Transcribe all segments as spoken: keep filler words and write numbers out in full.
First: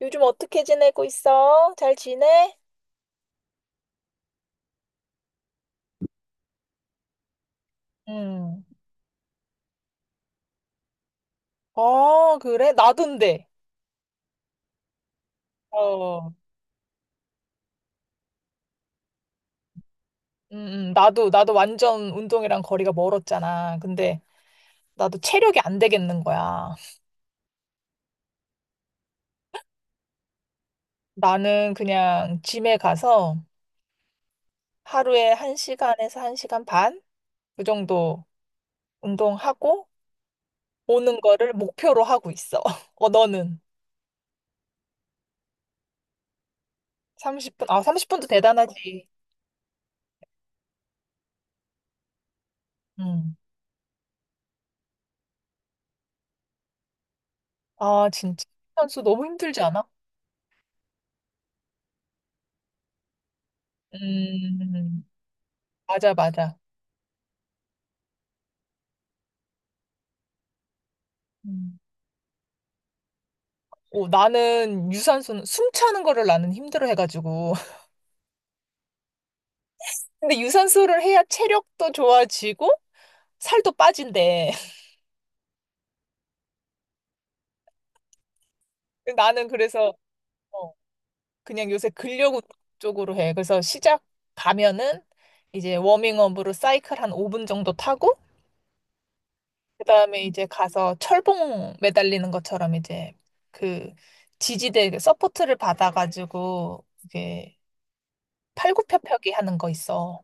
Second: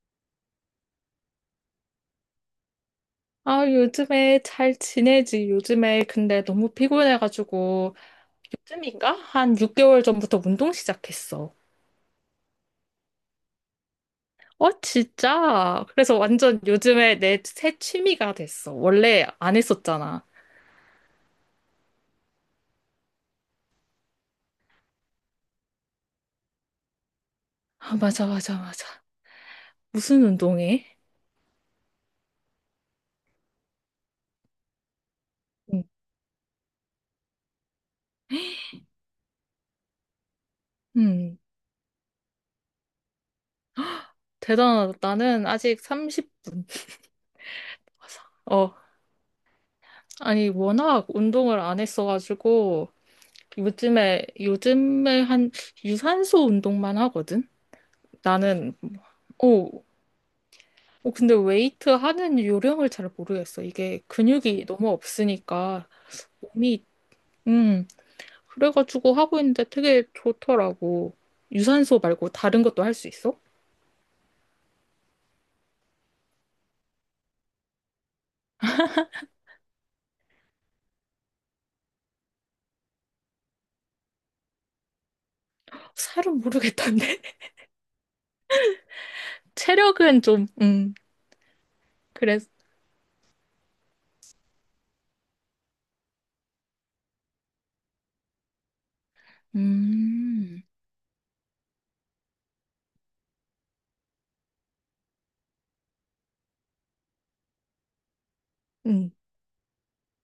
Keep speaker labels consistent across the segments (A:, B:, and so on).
A: 요즘 어떻게 지내고 있어? 잘 지내?
B: 아, 요즘에 잘 지내지. 요즘에 근데 너무 피곤해가지고,
A: 음.
B: 요즘인가? 한 육 개월 전부터 운동 시작했어.
A: 아, 그래? 나도인데.
B: 어, 진짜? 그래서
A: 어.
B: 완전 요즘에 내 새 취미가 됐어. 원래 안 했었잖아.
A: 음, 음. 나도, 나도 완전 운동이랑 거리가 멀었잖아. 근데 나도 체력이 안 되겠는 거야.
B: 아, 맞아, 맞아, 맞아. 무슨 운동해?
A: 나는 그냥 짐에 가서 하루에
B: 응,
A: 한시간에서한시간 반? 그 정도 운동하고 오는
B: 응.
A: 거를 목표로 하고 있어. 어, 너는?
B: 대단하다. 나는 아직 삼십 분.
A: 삼십 분? 아, 삼십 분도
B: 어,
A: 대단하지.
B: 아니, 워낙 운동을 안 했어가지고,
A: 음.
B: 요즘에, 요즘에 한 유산소 운동만 하거든?
A: 아, 진짜.
B: 나는,
A: 선수 너무 힘들지
B: 어,
A: 않아?
B: 어, 근데 웨이트 하는 요령을 잘 모르겠어. 이게 근육이 너무
A: 음,
B: 없으니까
A: 맞아, 맞아.
B: 몸이, 음, 그래가지고 하고 있는데 되게 좋더라고.
A: 음.
B: 유산소 말고 다른 것도 할 수 있어?
A: 어, 나는 유산소는 숨 차는 거를 나는 힘들어 해가지고. 근데 유산소를 해야 체력도 좋아지고 살도 빠진대.
B: 살은 모르겠던데.
A: 나는 그래서
B: 체력은 좀,
A: 어,
B: 음,
A: 그냥 요새 근력 운동
B: 그래서,
A: 쪽으로 해. 그래서 시작 가면은 이제 워밍업으로 사이클 한 오 분 정도 타고 그다음에 이제
B: 음,
A: 가서 철봉 매달리는 것처럼 이제 그 지지대 그 서포트를 받아가지고 이게
B: 음.
A: 팔굽혀펴기 하는 거 있어.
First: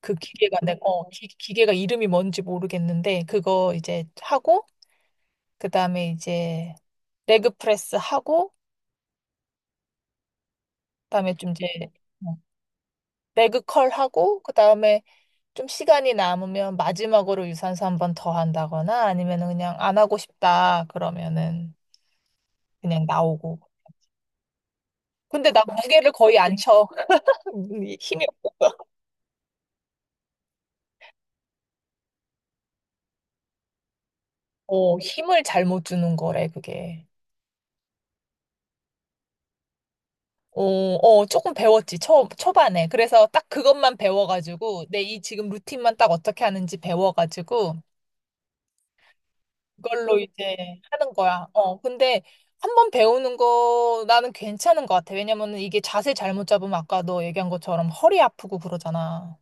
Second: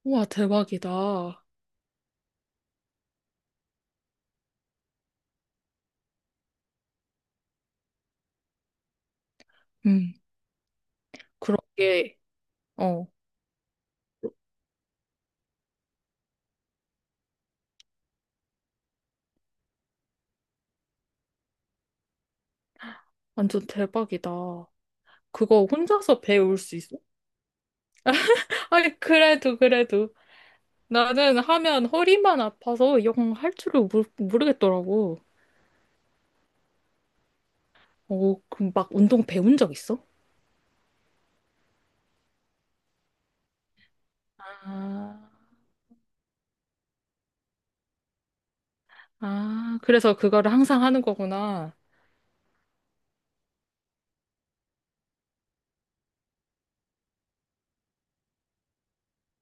A: 그
B: 우와,
A: 기계가 내, 어, 기,
B: 대박이다.
A: 기계가 이름이 뭔지 모르겠는데 그거 이제 하고 그다음에 이제 레그 프레스 하고
B: 음,
A: 그다음에 좀 이제
B: 그렇게,
A: 어,
B: 어,
A: 레그 컬 하고 그다음에 좀 시간이 남으면 마지막으로 유산소 한 번 더 한다거나 아니면은 그냥 안 하고 싶다 그러면은 그냥 나오고.
B: 완전 대박이다.
A: 근데 나
B: 그거
A: 무게를
B: 혼자서
A: 거의 안
B: 배울 수
A: 쳐.
B: 있어?
A: 힘이 없어서.
B: 아니, 그래도, 그래도. 나는 하면 허리만 아파서 영 할 줄을 모르,
A: 어,
B: 모르겠더라고.
A: 힘을 잘못 주는 거래, 그게.
B: 오, 그럼 막 운동 배운 적 있어?
A: 어, 어, 조금 배웠지, 초, 초반에. 그래서 딱 그것만 배워가지고, 내
B: 아,
A: 이 지금 루틴만 딱 어떻게 하는지 배워가지고,
B: 아, 그래서
A: 그걸로
B: 그거를
A: 이제
B: 항상 하는
A: 하는 거야.
B: 거구나.
A: 어, 근데 한번 배우는 거 나는 괜찮은 것 같아. 왜냐면은 이게 자세 잘못 잡으면 아까 너 얘기한 것처럼 허리 아프고 그러잖아.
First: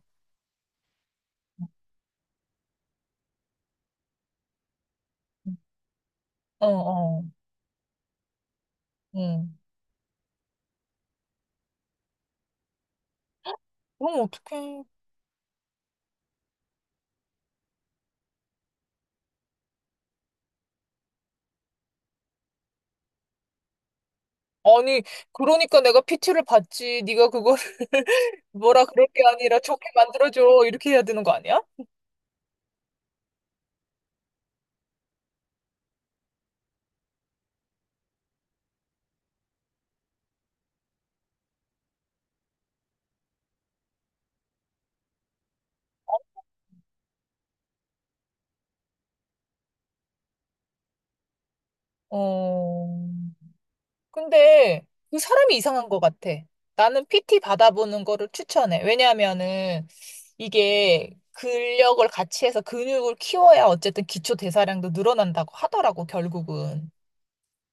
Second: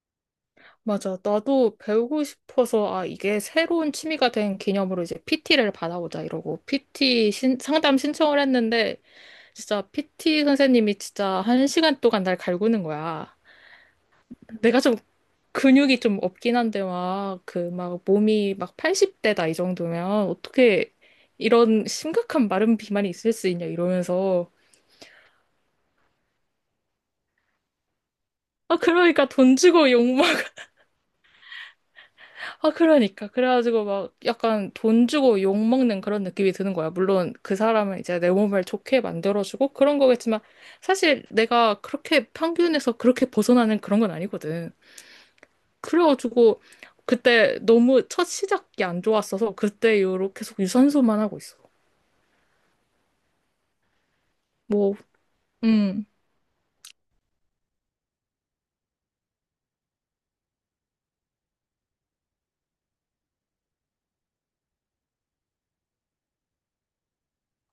B: 맞아. 나도 배우고 싶어서, 아, 이게 새로운 취미가 된 기념으로 이제 피티를 받아보자, 이러고.
A: 어, 어,
B: 피티 신, 상담 신청을 했는데,
A: 응.
B: 진짜 피티 선생님이 진짜 한 시간 동안 날 갈구는 거야.
A: 그럼
B: 내가
A: 어떡해.
B: 좀 근육이 좀 없긴 한데 막 그 막 몸이 막 팔십 대다 이 정도면 어떻게 이런 심각한 마른 비만이 있을 수 있냐 이러면서.
A: 아니, 그러니까 내가 피티를 받지. 네가 그거를
B: 아
A: 뭐라 그럴 게
B: 그러니까 돈
A: 아니라 좋게
B: 주고 욕먹
A: 만들어줘. 이렇게 해야 되는 거 아니야?
B: 아, 그러니까 그래가지고 막 약간 돈 주고 욕먹는 그런 느낌이 드는 거야. 물론 그 사람은 이제 내 몸을 좋게 만들어주고 그런 거겠지만 사실 내가 그렇게 평균에서 그렇게 벗어나는 그런 건 아니거든. 그래가지고 그때 너무 첫 시작이 안 좋았어서 그때 이후로 계속 유산소만 하고 있어.
A: 어, 근데
B: 뭐
A: 그 사람이 이상한 것
B: 응.
A: 같아. 나는 피티 받아보는 거를 추천해. 왜냐하면은 이게 근력을 같이 해서 근육을 키워야 어쨌든 기초 대사량도 늘어난다고 하더라고, 결국은.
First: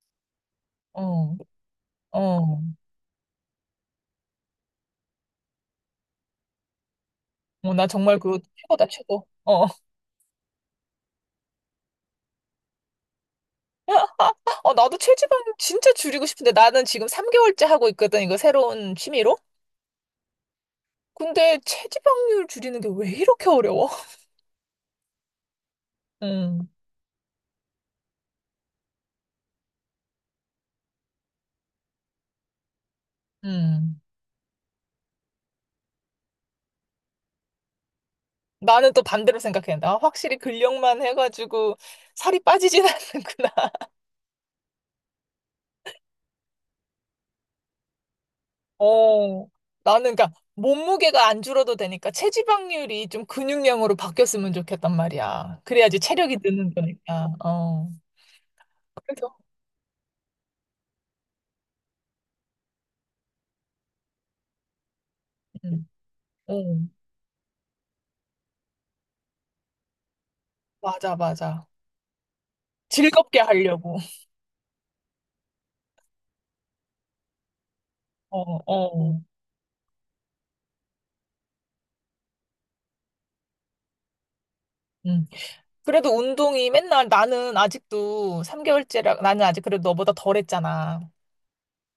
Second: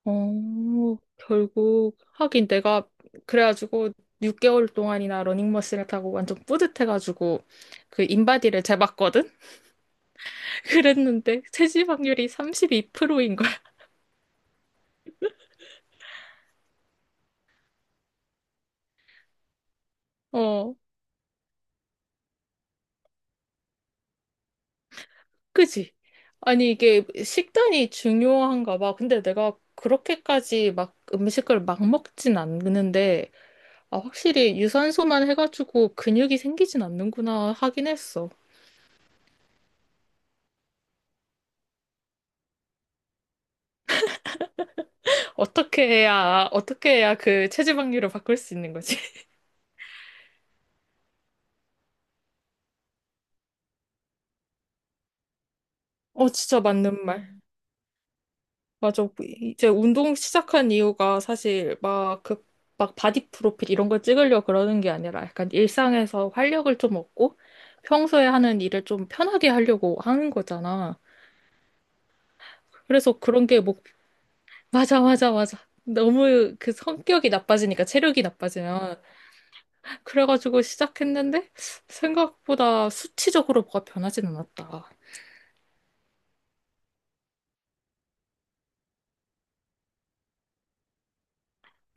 B: 어,
A: 어,
B: 결국, 하긴
A: 어.
B: 내가, 그래가지고, 육 개월 동안이나 러닝머신을 타고 완전 뿌듯해가지고,
A: 어, 나
B: 그
A: 정말 그거
B: 인바디를
A: 최고다, 최고.
B: 재봤거든?
A: 어.
B: 그랬는데, 체지방률이 삼십이 프로인 거야.
A: 어, 나도 체지방 진짜 줄이고 싶은데 나는 지금 삼 개월째 하고 있거든, 이거 새로운 취미로.
B: 어,
A: 근데 체지방률 줄이는 게 왜 이렇게 어려워?
B: 그지?
A: 음,
B: 아니, 이게 식단이 중요한가 봐. 근데 내가 그렇게까지 막 음식을 막 먹진 않는데, 아,
A: 음.
B: 확실히 유산소만 해가지고 근육이 생기진 않는구나 하긴 했어.
A: 나는 또 반대로 생각해. 나 확실히 근력만 해가지고 살이 빠지진 않는구나.
B: 어떻게 해야, 어떻게 해야 그 체지방률을 바꿀 수 있는 거지?
A: 어, 나는 그러니까 몸무게가 안 줄어도 되니까 체지방률이 좀 근육량으로 바뀌었으면 좋겠단 말이야. 그래야지
B: 어,
A: 체력이
B: 진짜
A: 느는
B: 맞는
A: 거니까.
B: 말.
A: 어.
B: 맞아.
A: 그래서,
B: 이제 운동 시작한 이유가 사실 막 그, 막 바디 프로필 이런 걸 찍으려고 그러는 게 아니라 약간
A: 음,
B: 일상에서 활력을
A: 어.
B: 좀 얻고 평소에 하는 일을 좀 편하게 하려고 하는 거잖아.
A: 맞아, 맞아.
B: 그래서
A: 즐겁게
B: 그런 게 뭐,
A: 하려고.
B: 맞아, 맞아, 맞아. 너무 그 성격이 나빠지니까 체력이
A: 어,
B: 나빠지면.
A: 어.
B: 그래가지고 시작했는데 생각보다 수치적으로 뭐가 변하진 않았다.
A: 음. 그래도 운동이 맨날 나는 아직도 삼 개월째라 나는 아직 그래도 너보다 덜 했잖아.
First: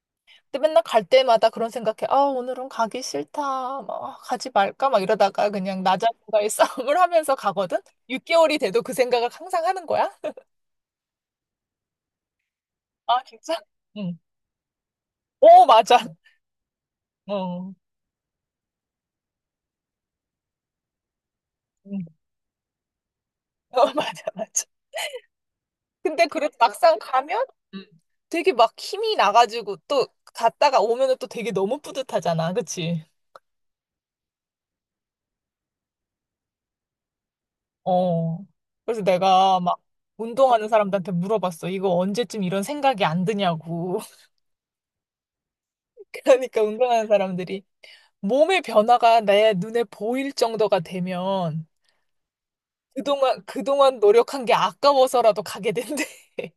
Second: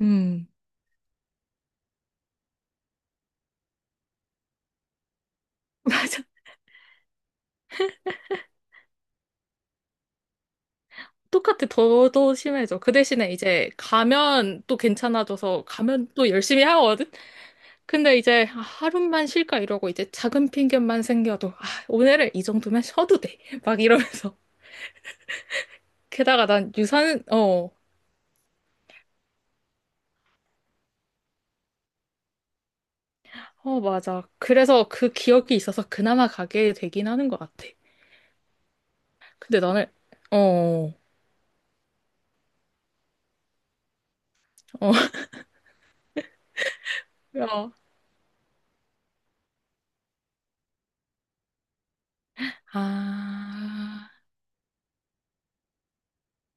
B: 음.
A: 근데 맨날 갈 때마다 그런 생각해. 아, 오늘은 가기 싫다. 막, 아, 가지 말까? 막 이러다가 그냥 나
B: 맞아.
A: 자신과의 싸움을 하면서 가거든? 육 개월이 돼도 그 생각을 항상 하는 거야?
B: 똑같아. 더, 더 심해져. 그
A: 아,
B: 대신에
A: 진짜?
B: 이제
A: 응.
B: 가면 또 괜찮아져서
A: 오, 맞아.
B: 가면 또 열심히 하거든?
A: 어.
B: 근데 이제 아, 하루만 쉴까 이러고 이제 작은 핑계만 생겨도 아,
A: 응.
B: 오늘은 이 정도면 쉬어도 돼. 막
A: 어, 맞아,
B: 이러면서.
A: 맞아. 근데
B: 게다가
A: 그래도
B: 난
A: 막상
B: 유산,
A: 가면
B: 어,
A: 음. 되게 막 힘이 나가지고 또 갔다가 오면은 또 되게 너무 뿌듯하잖아. 그치?
B: 어, 맞아. 그래서 그 기억이 있어서 그나마 가게 되긴 하는 것 같아.
A: 어. 그래서 내가
B: 근데
A: 막
B: 나는,
A: 운동하는
B: 어,
A: 사람들한테 물어봤어. 이거 언제쯤 이런 생각이 안 드냐고.
B: 어,
A: 그러니까 운동하는 사람들이
B: 야.
A: 몸의 변화가 내 눈에 보일 정도가 되면 그동안, 그동안
B: 아,
A: 노력한 게 아까워서라도 가게 된대.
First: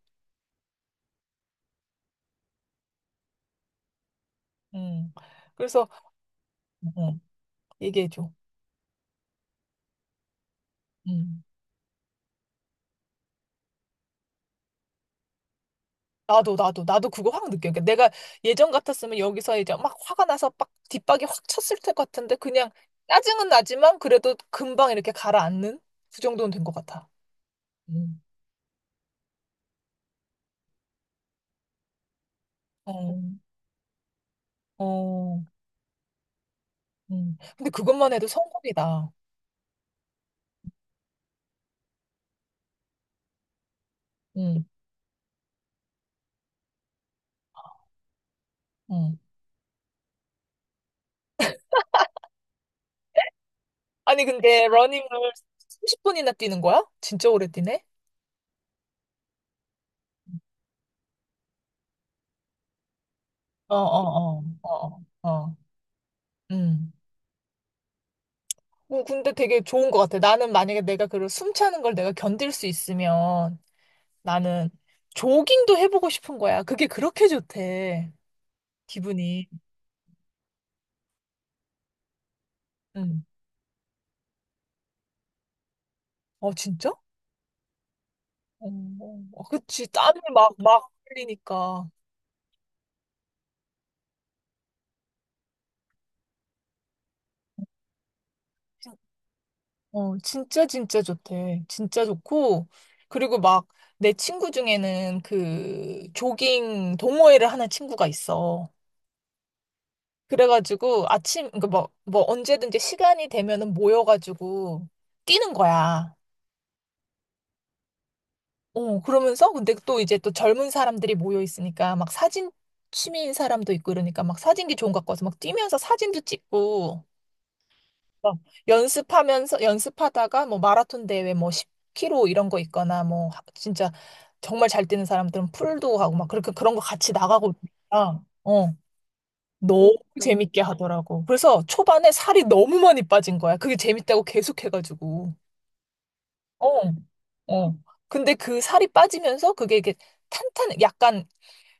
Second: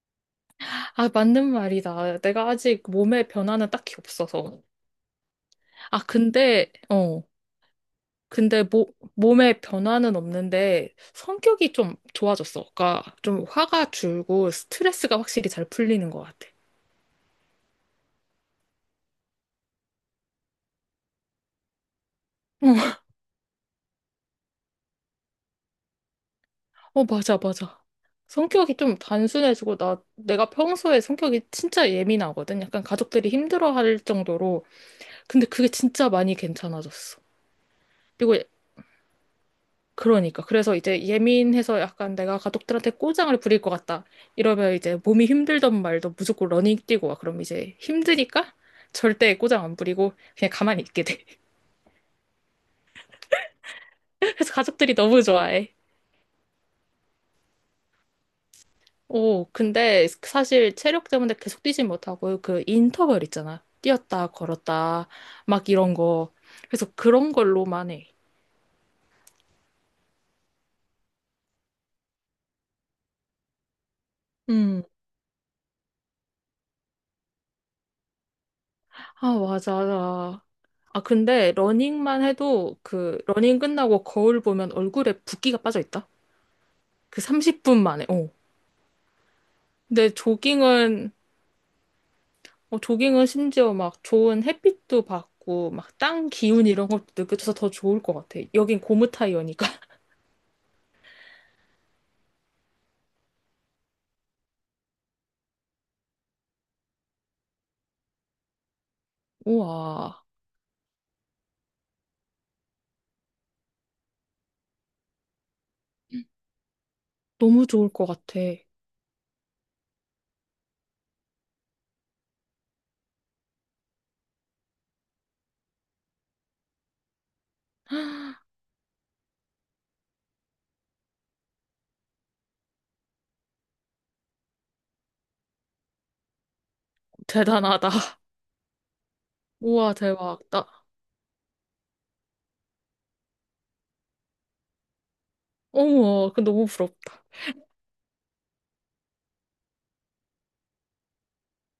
B: 아, 맞는 말이다. 내가 아직 몸의 변화는 딱히 없어서.
A: 음. 그래서,
B: 아, 근데,
A: 어,
B: 어.
A: 얘기해줘.
B: 근데 모, 몸에 변화는 없는데
A: 음.
B: 성격이 좀 좋아졌어. 그러니까 좀 화가 줄고 스트레스가 확실히 잘 풀리는 것 같아.
A: 나도, 나도, 나도 그거 확 느껴. 그러니까 내가 예전 같았으면 여기서 이제 막 화가 나서 빡 뒷박이 확 쳤을 것 같은데 그냥 짜증은 나지만 그래도 금방 이렇게 가라앉는 그 정도는 된 것
B: 어, 어,
A: 같아.
B: 맞아, 맞아.
A: 음,
B: 성격이 좀 단순해지고 나 내가 평소에 성격이 진짜 예민하거든. 약간
A: 어,
B: 가족들이 힘들어할 정도로.
A: 어,
B: 근데 그게 진짜 많이 괜찮아졌어.
A: 음. 근데 그것만 해도
B: 그리고
A: 성공이다.
B: 그러니까. 그래서 이제 예민해서 약간 내가 가족들한테 꼬장을 부릴 것 같다.
A: 음,
B: 이러면 이제 몸이 힘들던 말도 무조건 러닝 뛰고 와. 그럼 이제 힘드니까
A: 음.
B: 절대 꼬장 안 부리고 그냥 가만히 있게 돼.
A: 아니,
B: 그래서
A: 근데
B: 가족들이
A: 러닝을
B: 너무 좋아해.
A: 삼십 분이나 뛰는 거야? 진짜 오래 뛰네?
B: 오, 근데 사실 체력 때문에 계속 뛰진 못하고 그 인터벌 있잖아.
A: 어,
B: 뛰었다,
A: 어, 어, 어,
B: 걸었다,
A: 어. 어.
B: 막 이런 거. 그래서
A: 음.
B: 그런 걸로만 해.
A: 어, 근데 되게 좋은 것 같아. 나는 만약에 내가 그런 숨 차는 걸 내가 견딜 수 있으면 나는
B: 음.
A: 조깅도 해보고 싶은 거야. 그게 그렇게 좋대.
B: 아,
A: 기분이.
B: 맞아. 맞아. 아, 근데 러닝만 해도 그
A: 음.
B: 러닝 끝나고 거울 보면 얼굴에 붓기가 빠져 있다.
A: 어, 진짜?
B: 그 삼십 분 만에, 어.
A: 어, 어. 어, 그치.
B: 근데
A: 땀이 막, 막
B: 조깅은,
A: 흘리니까.
B: 어, 조깅은 심지어 막 좋은 햇빛도 받고, 막 땅 기운 이런 것도 느껴져서 더 좋을 것 같아. 여긴 고무 타이어니까.
A: 어, 진짜 진짜 좋대. 진짜 좋고 그리고 막 내 친구 중에는 그 조깅 동호회를 하는 친구가 있어.
B: 우와,
A: 그래가지고 아침 그뭐뭐 언제든지 시간이 되면은 모여가지고 뛰는 거야.
B: 너무 좋을 것 같아.
A: 어, 그러면서 근데 또 이제 또 젊은 사람들이 모여 있으니까 막 사진 취미인 사람도 있고 이러니까 막 사진기 좋은 거 갖고 와서 막 뛰면서 사진도 찍고 어, 연습하면서 연습하다가 뭐 마라톤 대회 뭐 십 킬로미터 이런 거 있거나 뭐 하- 진짜 정말 잘 뛰는 사람들은 풀도 하고 막 그렇게 그런 거 같이 나가고
B: 대단하다.
A: 있으니까 어 너무
B: 우와, 대박.
A: 재밌게
B: 나,
A: 하더라고. 그래서 초반에 살이 너무 많이 빠진 거야. 그게 재밌다고 계속 해가지고.
B: 어머, 그 너무
A: 어,
B: 부럽다.
A: 어. 근데 그 살이 빠지면서 그게 이게 탄탄 약간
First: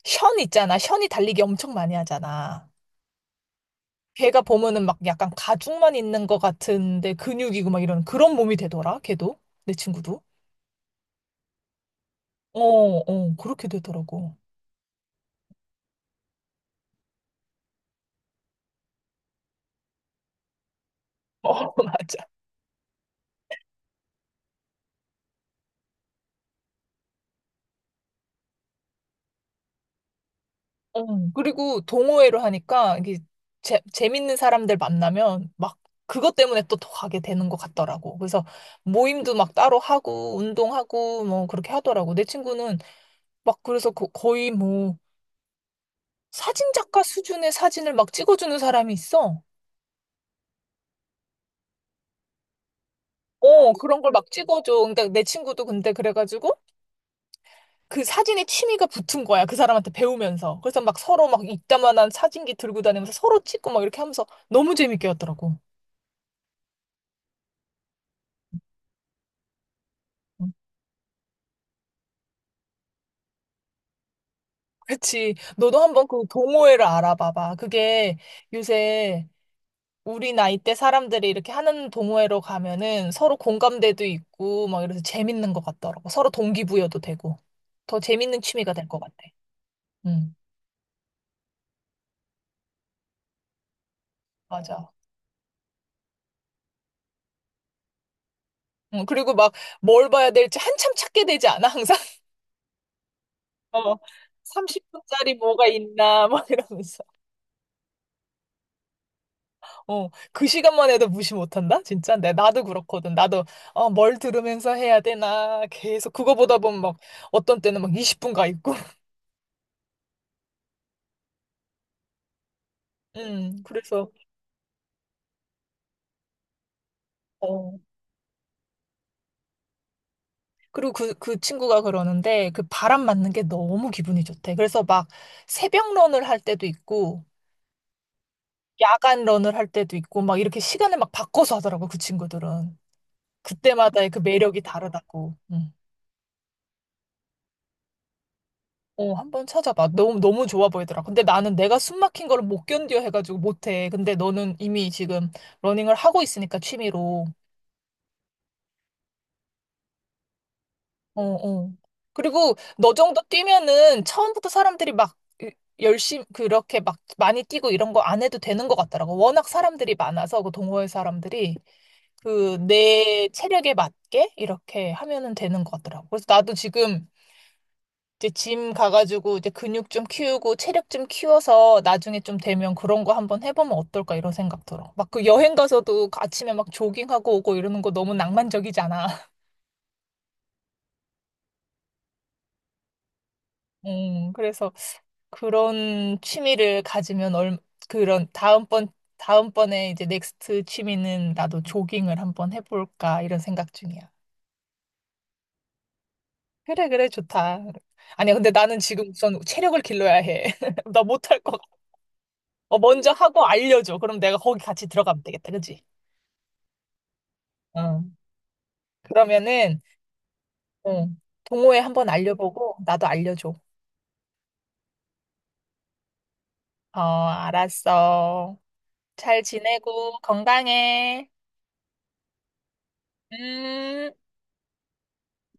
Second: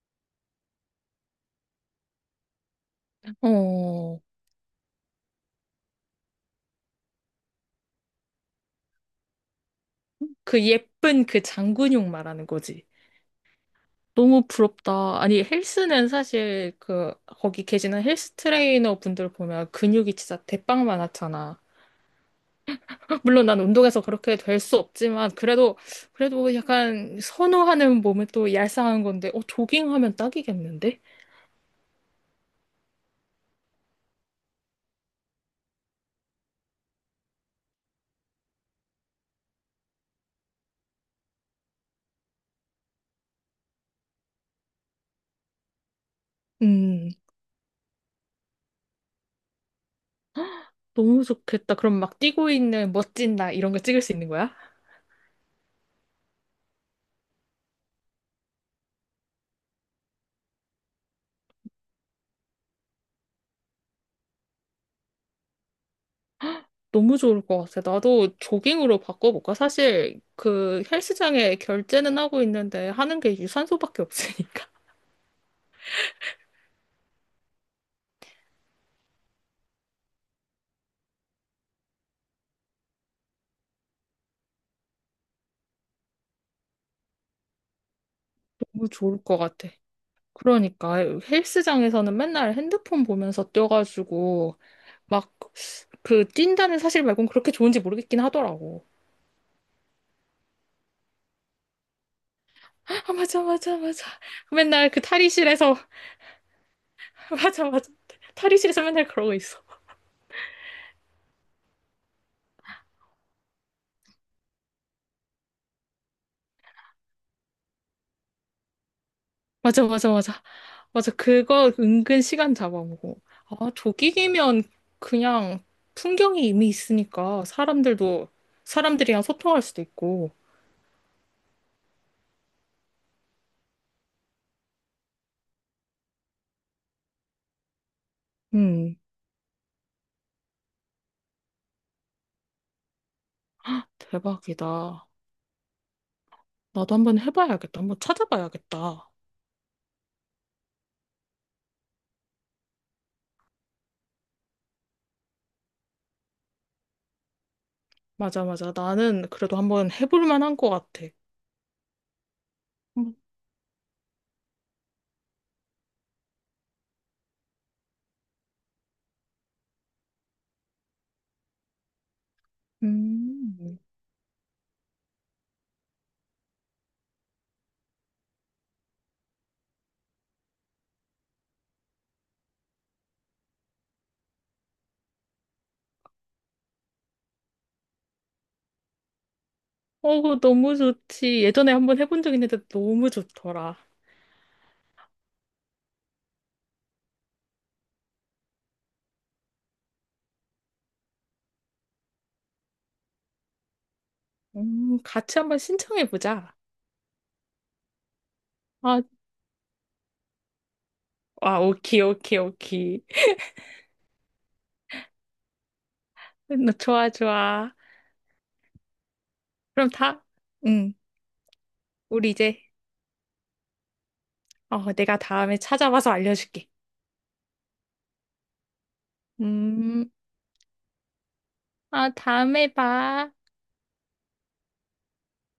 A: 션 있잖아. 션이 달리기 엄청 많이 하잖아.
B: 어,
A: 걔가 보면은 막 약간 가죽만 있는 것 같은데 근육이고 막 이런 그런 몸이 되더라, 걔도. 내 친구도.
B: 그 예쁜 그 장근육 말하는
A: 어,
B: 거지.
A: 어, 그렇게 되더라고.
B: 너무 부럽다. 아니, 헬스는 사실 그, 거기 계시는 헬스 트레이너 분들 보면 근육이 진짜 대빵 많았잖아.
A: 어, 맞아.
B: 물론 난 운동해서 그렇게 될 수 없지만 그래도 그래도 약간 선호하는 몸에 또 얄쌍한 건데 어, 조깅하면 딱이겠는데?
A: 어. 그리고 동호회로 하니까 이게 재, 재밌는 사람들 만나면 막 그것 때문에 또 더 가게 되는 것 같더라고. 그래서 모임도 막 따로 하고 운동하고 뭐 그렇게 하더라고. 내 친구는 막 그래서 거- 거의 뭐 사진작가
B: 음,
A: 수준의 사진을 막 찍어주는 사람이 있어.
B: 너무 좋겠다. 그럼 막 뛰고 있는 멋진 나 이런
A: 어,
B: 거
A: 그런
B: 찍을
A: 걸
B: 수 있는
A: 막
B: 거야?
A: 찍어줘. 근데 내 친구도 근데 그래가지고 그 사진에 취미가 붙은 거야. 그 사람한테 배우면서. 그래서 막 서로 막 이따만한 사진기 들고 다니면서 서로 찍고 막 이렇게 하면서 너무 재밌게 했더라고.
B: 너무 좋을 것 같아. 나도 조깅으로 바꿔볼까? 사실
A: 응.
B: 그 헬스장에 결제는 하고 있는데 하는 게 유산소밖에 없으니까.
A: 그치. 너도 한번 그 동호회를 알아봐봐. 그게 요새 우리 나이 대 사람들이 이렇게 하는 동호회로 가면은 서로 공감대도 있고 막 이래서 재밌는 것 같더라고. 서로 동기부여도 되고. 더 재밌는 취미가 될
B: 너무
A: 것 같아.
B: 좋을 것 같아.
A: 응,
B: 그러니까 헬스장에서는 맨날 핸드폰 보면서 뛰어가지고
A: 맞아.
B: 막 그 뛴다는 사실 말고는 그렇게 좋은지 모르겠긴 하더라고.
A: 응, 그리고 막 뭘 봐야 될지 한참 찾게 되지 않아? 항상?
B: 아, 맞아, 맞아,
A: 어,
B: 맞아. 맨날 그
A: 삼십 분짜리 뭐가
B: 탈의실에서
A: 있나, 막 이러면서.
B: 맞아, 맞아. 탈의실에서 맨날 그러고 있어.
A: 어, 그 시간만 해도 무시 못한다? 진짜? 내, 나도 그렇거든. 나도, 어, 뭘 들으면서 해야 되나. 계속 그거 보다 보면 막, 어떤 때는 막 이십 분 가 있고.
B: 맞아, 맞아, 맞아. 맞아, 그거 은근 시간 잡아먹고.
A: 음,
B: 아,
A: 그래서,
B: 조깅이면 그냥 풍경이 이미 있으니까
A: 어.
B: 사람들도 사람들이랑 소통할 수도 있고.
A: 그리고 그, 그 친구가 그러는데, 그 바람 맞는 게 너무 기분이 좋대. 그래서 막, 새벽 런을 할 때도 있고,
B: 음,
A: 야간 런을 할 때도 있고, 막 이렇게 시간을 막 바꿔서 하더라고, 그 친구들은. 그때마다의 그 매력이
B: 대박이다.
A: 다르다고. 음.
B: 나도 한번 해봐야겠다. 한번 찾아봐야겠다.
A: 어, 한번 찾아봐. 너무, 너무 좋아 보이더라. 근데 나는 내가 숨 막힌 걸 못 견뎌 해가지고 못해. 근데 너는 이미 지금 러닝을 하고 있으니까 취미로.
B: 맞아, 맞아. 나는 그래도 한번 해볼 만한 것 같아.
A: 어, 어. 그리고 너
B: 음.
A: 정도 뛰면은 처음부터 사람들이 막 열심히 그렇게 막 많이 뛰고 이런 거 안 해도 되는 것 같더라고. 워낙 사람들이 많아서 그 동호회 사람들이 그 내 체력에
B: 음.
A: 맞게 이렇게 하면은 되는 것 같더라고. 그래서 나도 지금 이제 짐 가가지고 이제 근육 좀 키우고 체력 좀 키워서 나중에 좀 되면 그런 거 한번 해보면 어떨까 이런 생각 들어. 막 그 여행 가서도 아침에 막 조깅하고 오고 이러는 거 너무 낭만적이잖아.
B: 어, 그거 너무 좋지. 예전에 한번 해본 적 있는데 너무 좋더라.
A: 음, 그래서 그런 취미를 가지면 얼, 그런 다음번, 다음번에 이제 넥스트 취미는 나도 조깅을 한번 해볼까 이런 생각 중이야.
B: 음, 같이 한번 신청해보자.
A: 그래, 그래, 좋다. 아니야, 근데 나는
B: 아,
A: 지금 우선 체력을 길러야 해. 나 못할 것
B: 아, 오케이, 오케이,
A: 어,
B: 오케이.
A: 먼저 하고 알려줘. 그럼 내가 거기 같이 들어가면 되겠다, 그치?
B: 음, 좋아, 좋아.
A: 어. 그러면은,
B: 그럼 다, 응,
A: 어, 동호회 한번
B: 우리 이제,
A: 알려보고, 나도 알려줘.
B: 어, 내가 다음에 찾아봐서 알려줄게.
A: 어, 알았어. 잘
B: 음,
A: 지내고, 건강해.
B: 아, 다음에 봐.
A: 음.